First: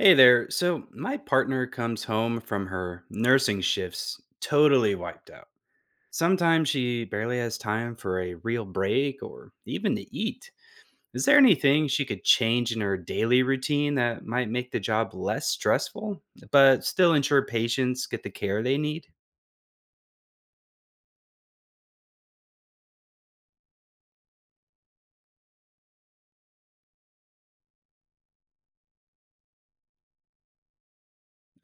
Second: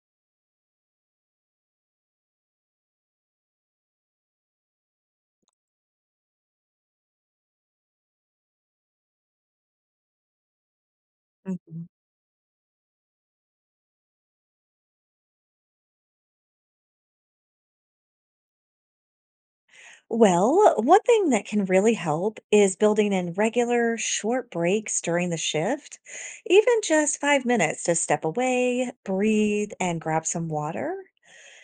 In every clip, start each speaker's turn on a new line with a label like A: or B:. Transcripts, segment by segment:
A: Hey there. So, my partner comes home from her nursing shifts totally wiped out. Sometimes she barely has time for a real break or even to eat. Is there
B: Mhm.
A: anything she could change in her daily routine that might make the job less stressful, but still ensure patients get the care they need?
B: Well, one thing that can really help is building in regular short breaks during the shift, even just 5 minutes to step away, breathe, and grab some water.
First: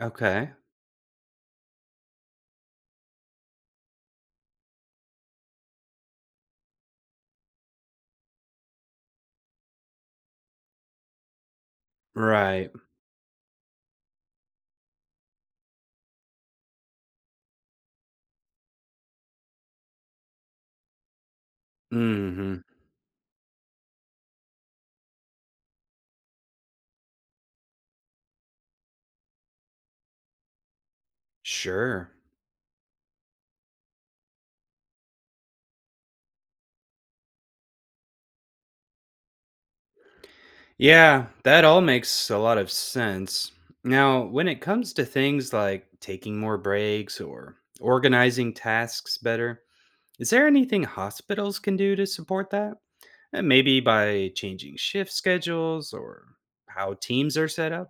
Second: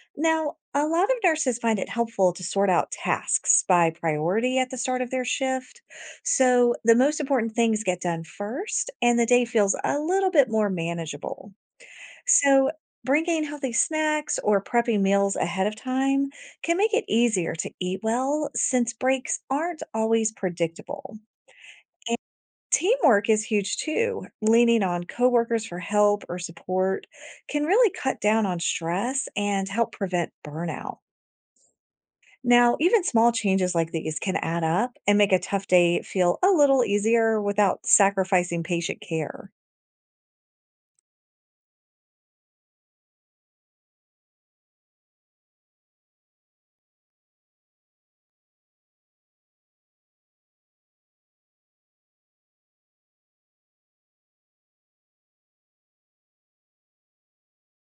A: Okay.
B: Now, a lot of nurses find it helpful to sort out tasks by priority at the start of their shift. So the most important things get done first, and the day feels a little bit more manageable. So,
A: Right.
B: bringing healthy snacks or prepping meals ahead of time can make it easier to eat well since breaks aren't always predictable. And
A: Mm hmm.
B: teamwork is huge too. Leaning on coworkers for help or support can really cut down on stress and help prevent burnout.
A: Sure.
B: Now, even small changes like these can add up and make a tough day feel a little easier without sacrificing patient care.
A: Yeah, that all makes a lot of sense. Now, when it comes to things like taking more breaks or organizing tasks better, is there anything hospitals can do to support that? Maybe by changing shift schedules or how teams are set up?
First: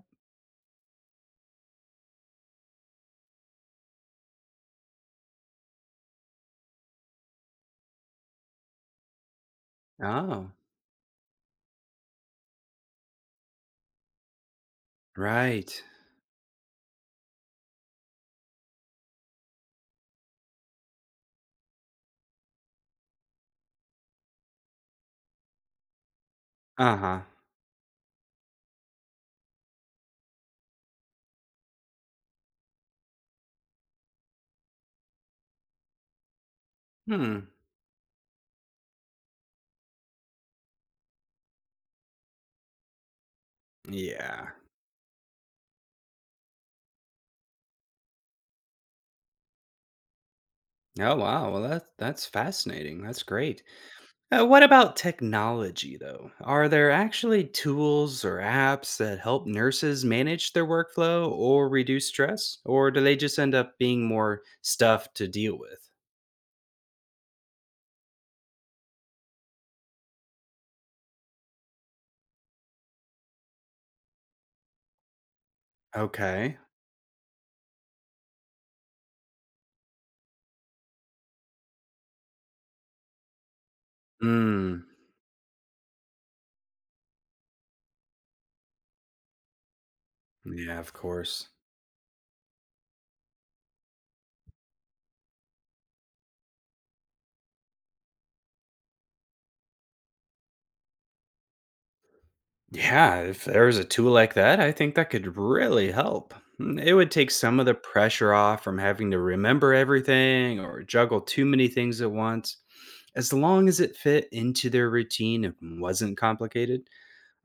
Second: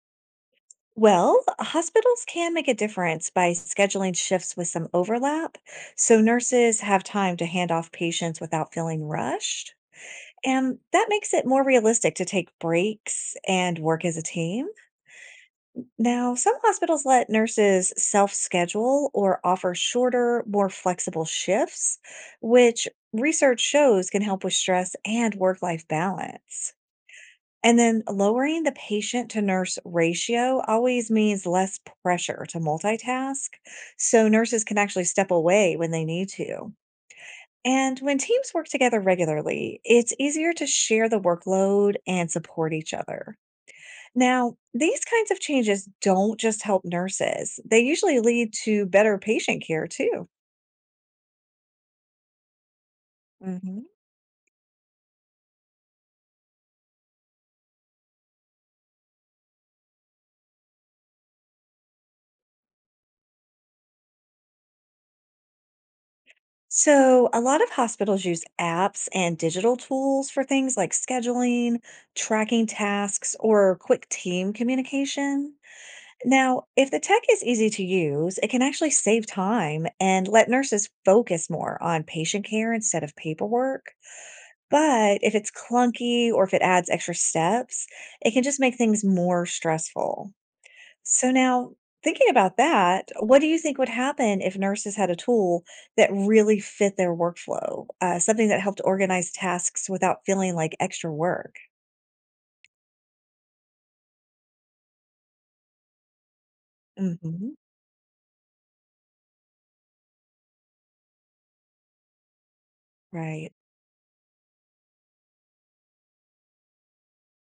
B: Well, hospitals can make a difference by scheduling shifts with some overlap so nurses have time to hand off patients without feeling rushed.
A: Oh,
B: And that makes it more realistic to take breaks and work as a team.
A: right.
B: Now, some hospitals let nurses self schedule or offer shorter, more flexible shifts, which research shows can help with stress and work life balance.
A: Uh huh.
B: And then lowering the patient to nurse ratio always means less pressure to multitask. So nurses can actually step away when they need to.
A: Hmm.
B: And when teams work together regularly, it's easier to share the workload and support each other.
A: Yeah.
B: Now, these kinds of changes don't just help nurses, they usually lead to better patient care too.
A: Oh, wow. Well, that's fascinating. That's great.
B: hmm
A: What about technology, though? Are there actually tools or apps that help nurses manage their workflow or reduce stress? Or do they just end up being more stuff to deal with?
B: So, a lot of hospitals use apps and digital tools for things like scheduling, tracking tasks, or quick team communication.
A: Okay.
B: Now, if the tech is easy to use, it can actually save time and let nurses focus more on patient care instead of paperwork.
A: Mm,
B: But if it's clunky or if it adds extra steps, it can just make things more stressful.
A: yeah, of
B: So
A: course.
B: now, thinking about that, what do you think would happen if nurses had a tool that really fit their workflow? Something that helped organize tasks without feeling like extra work?
A: Yeah, if there was a tool like that, I think that could really help. It would take
B: Hmm.
A: some of the pressure off from having to remember everything or juggle too many things at once, as
B: Right.
A: long as it fit into their routine and wasn't complicated.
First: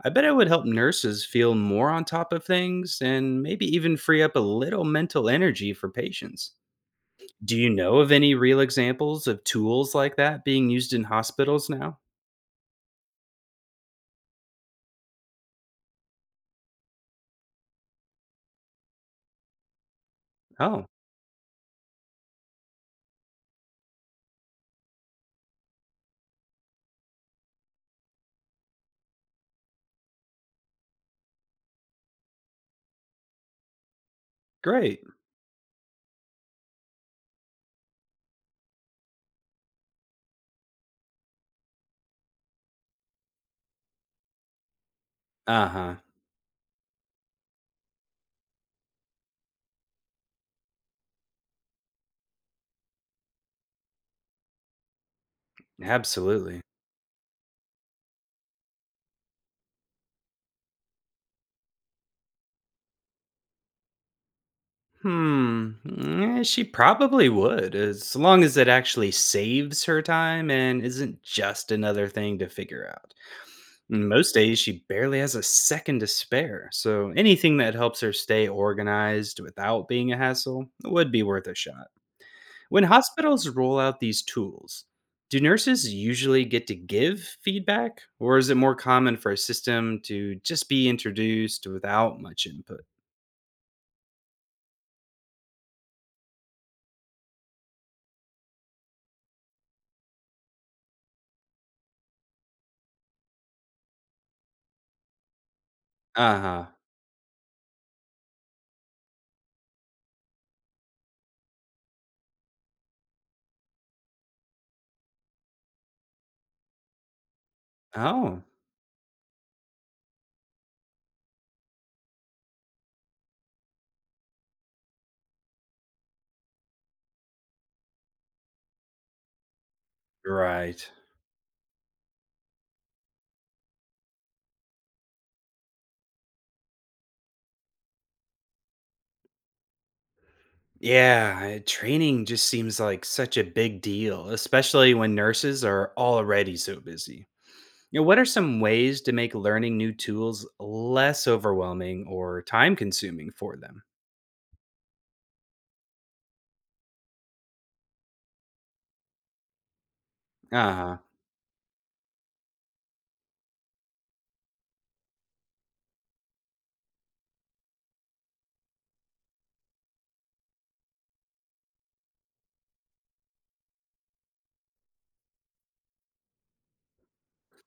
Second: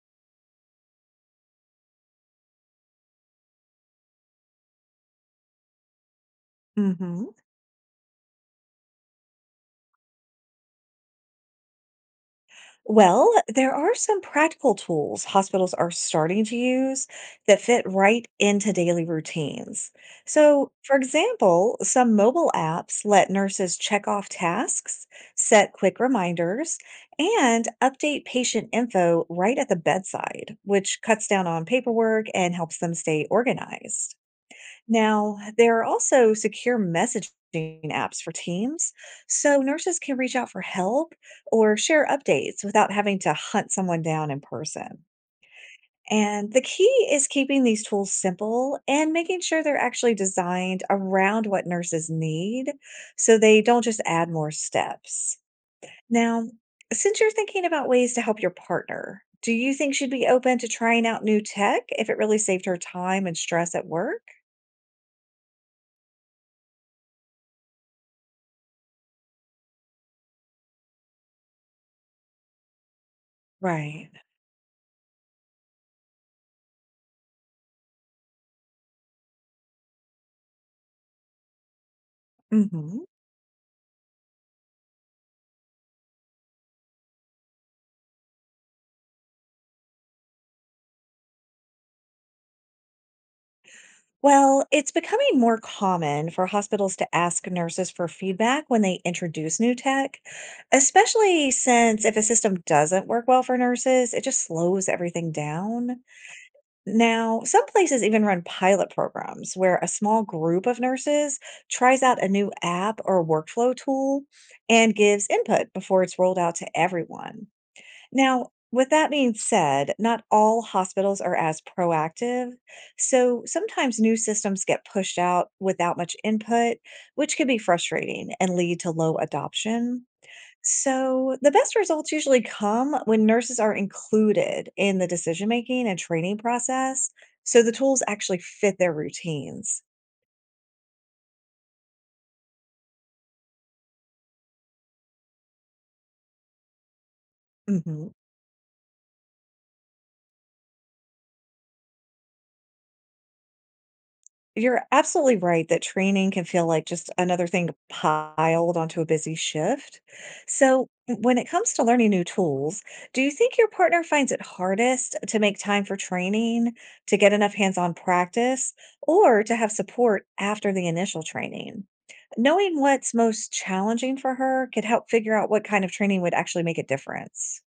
A: I bet it would help nurses feel more on top of things and maybe even free up a little mental energy for patients.
B: hmm
A: Do you know of any real examples of tools like that being used in hospitals now?
B: Well, there are some practical tools hospitals are starting to use that fit right into daily routines. So,
A: Oh,
B: for example, some mobile apps let nurses check off tasks, set quick reminders, and update patient info right at the bedside, which cuts down on paperwork and helps them stay organized.
A: great.
B: Now, there are also secure messaging apps for teams, so nurses can reach out for help or share updates without having to hunt someone down in person.
A: Uh huh.
B: And the key is keeping these tools simple and making sure they're actually designed around what nurses need so they don't just add more steps. Now,
A: Absolutely.
B: since you're thinking about ways to help your partner, do you think she'd be open to trying out new tech if it really saved her time and stress at work?
A: Hmm. She probably would, as long as it actually saves her time and isn't just another thing to figure out. And
B: Right.
A: most days, she barely has a second to spare, so anything that helps her stay organized without being a hassle would be worth a shot. When
B: hmm
A: hospitals roll out these tools, do nurses usually get to give feedback, or is it more common for a system to just be introduced without much input?
B: Well, it's becoming more common for hospitals to ask nurses for feedback when they introduce new tech, especially since if a system doesn't work well for nurses, it just slows everything down.
A: Uh huh.
B: Now, some places even run pilot programs where a small group of nurses tries out a new app or workflow tool and gives input before it's rolled out to everyone.
A: Oh,
B: Now, with that being said, not all hospitals are as proactive. So sometimes new systems get pushed out without much input, which can be frustrating and lead to low adoption.
A: right.
B: So the best results usually come when nurses are included in the decision making and training process. So the tools actually fit their routines.
A: Yeah, training just seems like such a big deal, especially when nurses are already so busy. You know,
B: Mhm.
A: what are some ways to make learning new tools less overwhelming or time consuming for them?
B: You're absolutely right that training can feel like just another thing piled onto a busy shift. So,
A: Uh-huh.
B: when it comes to learning new tools, do you think your partner finds it hardest to make time for training, to get enough hands on practice, or to have support after the initial training? Knowing what's most challenging for her could help figure out what kind of training would actually make a difference.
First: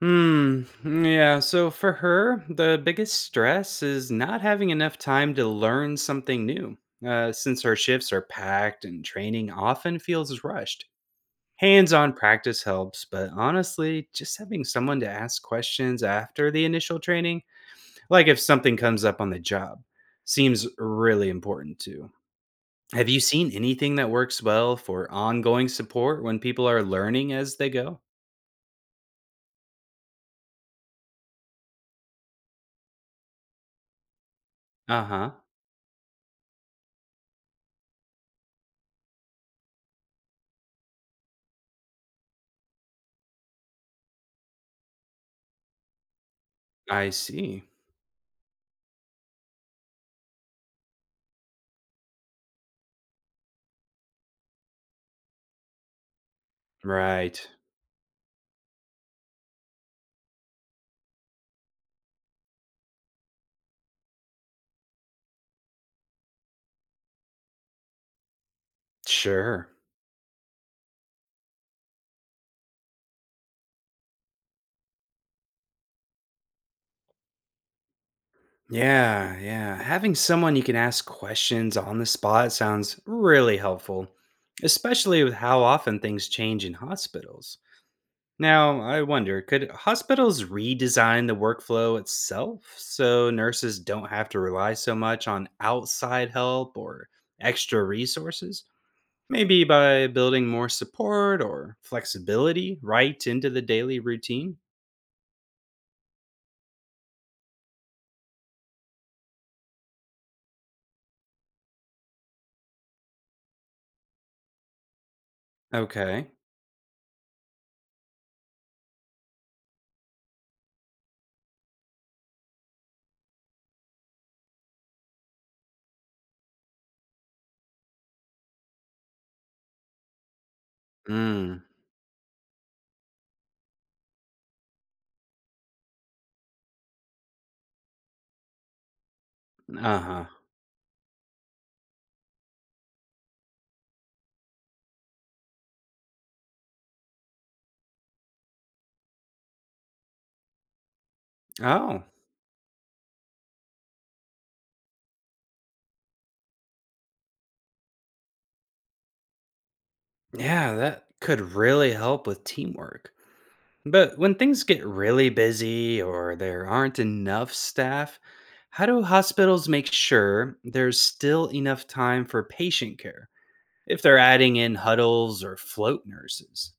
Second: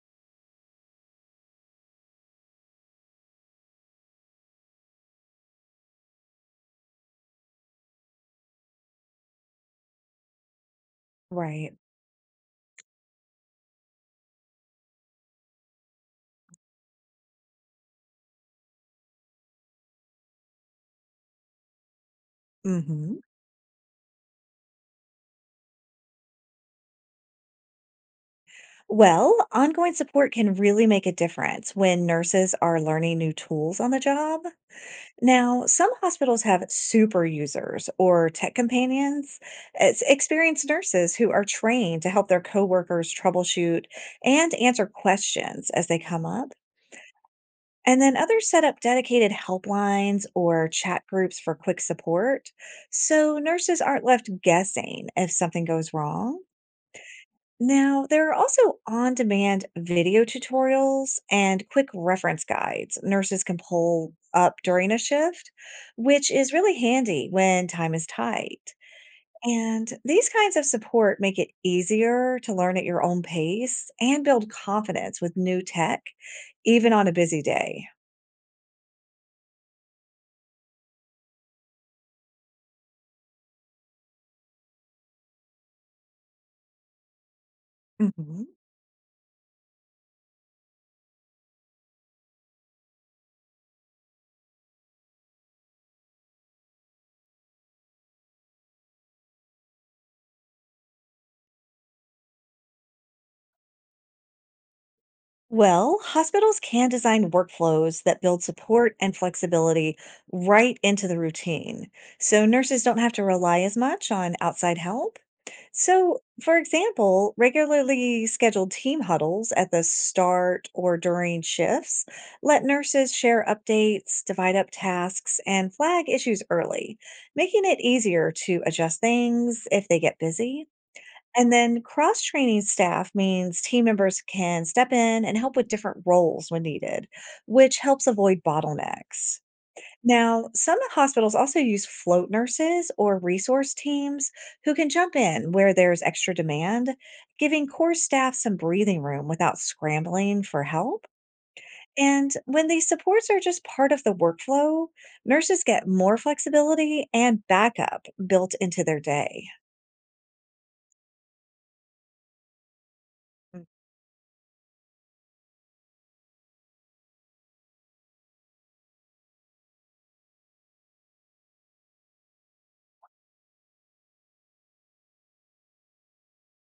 A: Hmm. Yeah. So for her, the biggest stress is not having enough time to learn something new. Since her shifts are packed and training often feels rushed.
B: Right.
A: Hands on practice helps, but honestly, just having someone to ask questions after the initial training, like if something comes up on the job, seems really important too. Have
B: hmm
A: you seen anything that works well for ongoing support when people are learning as they go?
B: Well, ongoing support can really make a difference when nurses are learning new tools on the job.
A: Uh-huh.
B: Now, some hospitals have super users or tech companions. It's experienced nurses who are trained to help their coworkers troubleshoot and answer questions as they come up.
A: I see.
B: And then others set up dedicated helplines or chat groups for quick support. So nurses aren't left guessing if something goes wrong.
A: Right.
B: Now, there are also on demand video tutorials and quick reference guides nurses can pull up during a shift, which is really handy when time is tight.
A: Sure.
B: And these kinds of support make it easier to learn at your own pace and build confidence with new tech, even on a busy day.
A: Yeah, yeah. Having someone you can ask questions on the spot sounds really helpful, especially with how often things change in hospitals.
B: Mhm.
A: Now, I wonder could hospitals redesign the workflow itself so nurses don't have to rely so much on outside help or extra resources? Maybe by building more support or flexibility right into the daily routine.
B: Well, hospitals can design workflows that build support and flexibility right into the routine. So nurses don't have to rely as much on outside help. So,
A: Okay.
B: for example, regularly scheduled team huddles at the start or during shifts let nurses share updates, divide up tasks, and flag issues early, making it easier to adjust things if they get busy. And
A: Mm.
B: then cross training staff means team members can step in and help with different roles when needed, which helps avoid bottlenecks.
A: Uh huh.
B: Now, some hospitals also use float nurses or resource teams who can jump in where there's extra demand, giving core staff some breathing room without scrambling for help.
A: Oh,
B: And when these supports are just part of the workflow, nurses get more flexibility and backup built into their day.
A: yeah, that could really help with teamwork.
B: Mm.
A: But when things get really busy or there aren't enough staff, how do hospitals make sure there's still enough time for patient care if they're adding in huddles or float nurses?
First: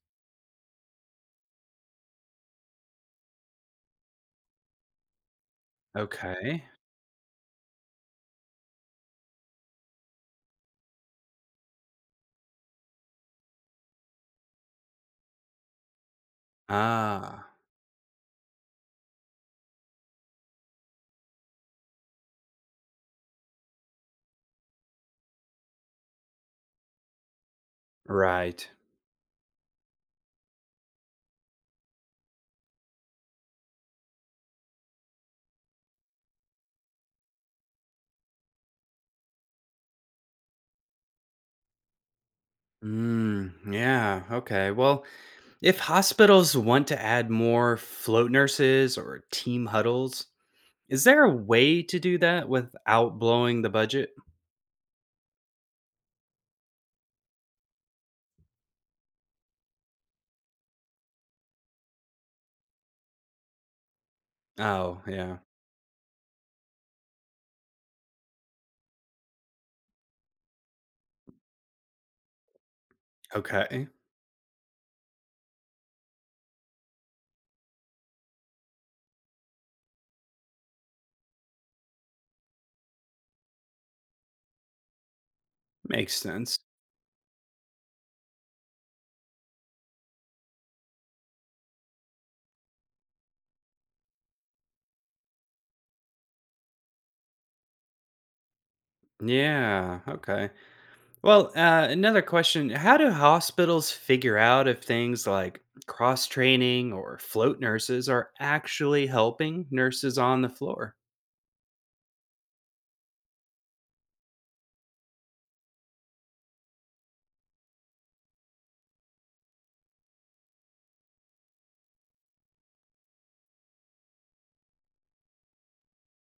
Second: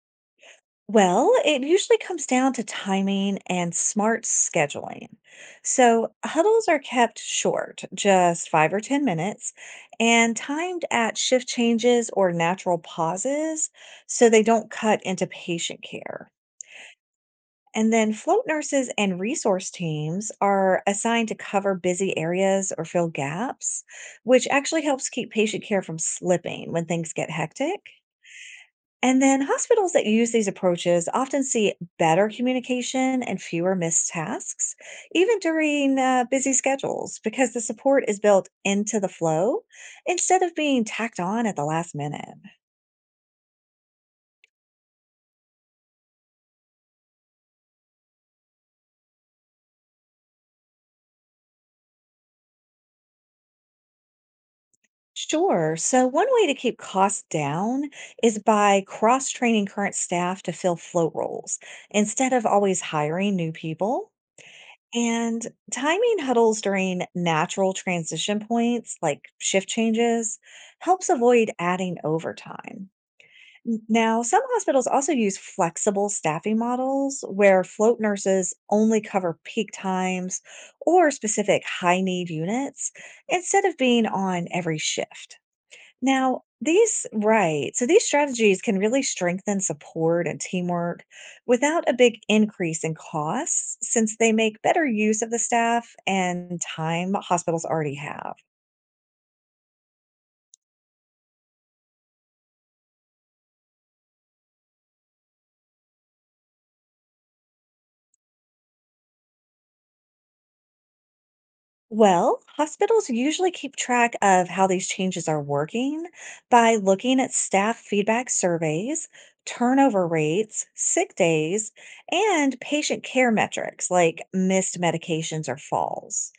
B: Well, it usually comes down to timing and smart scheduling. So,
A: Okay.
B: huddles are kept short, just five or 10 minutes, and timed at shift changes or natural pauses so they don't cut into patient care.
A: Ah,
B: And then, float nurses and resource teams are assigned to cover busy areas or fill gaps, which actually helps keep patient care from slipping when things get hectic.
A: right.
B: And then hospitals that use these approaches often see better communication and fewer missed tasks, even during busy schedules, because the support is built into the flow instead of being tacked on at the last minute.
A: Mm, yeah. Okay. Well, if hospitals want to add more float nurses or team huddles, is there a way to do that without blowing the budget?
B: Sure. So, one way to keep costs down is by cross training current staff to fill float roles instead of always hiring new people.
A: Oh, yeah.
B: And timing huddles during natural transition points, like shift changes, helps avoid adding overtime. N-
A: Okay.
B: Now, some hospitals also use flexible staffing models where float nurses only cover peak times or specific high need units instead of being on every shift.
A: Makes
B: Now,
A: sense.
B: these Right. So these strategies can really strengthen support and teamwork without a big increase in costs since they make better use of the staff and time hospitals already have.
A: Yeah. Okay. Well, another question. How do hospitals figure out if things like cross training or float nurses are actually helping nurses on the floor?
B: Well, hospitals usually keep track of how these changes are working by looking at staff feedback surveys, turnover rates, sick days, and patient care metrics like missed medications or falls.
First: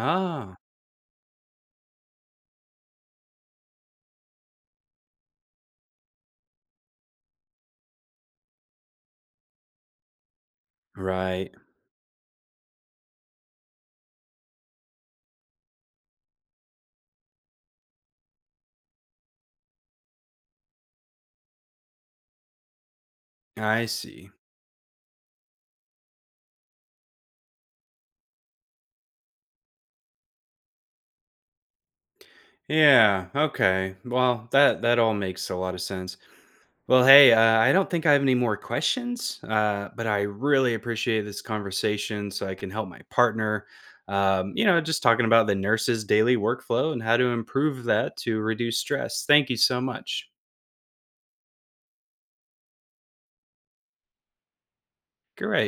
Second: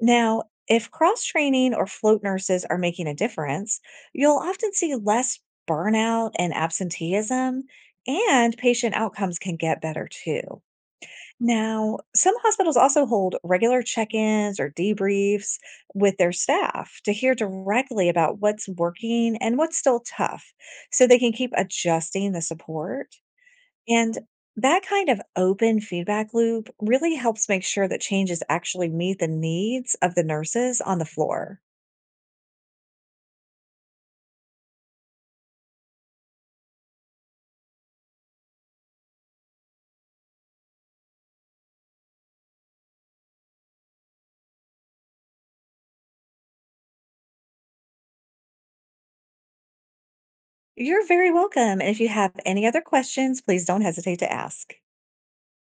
B: Now, if cross training or float nurses are making a difference, you'll often see less burnout and absenteeism, and patient outcomes can get better too.
A: right.
B: Now, some hospitals also hold regular check ins or debriefs with their staff to hear directly about what's working and what's still tough so they can keep adjusting the support.
A: I
B: And
A: see.
B: that kind of open feedback loop really helps make sure that changes actually meet the needs of the nurses on the floor.
A: Yeah, okay. Well, that all makes a lot of sense. Well, hey, I don't think I have any more questions, but I really appreciate this conversation so I can help my partner. You know, just talking about the nurse's daily workflow and how to improve that to reduce stress. Thank you so much.
B: You're very welcome. And if you have any other questions, please don't hesitate to ask.
A: Great.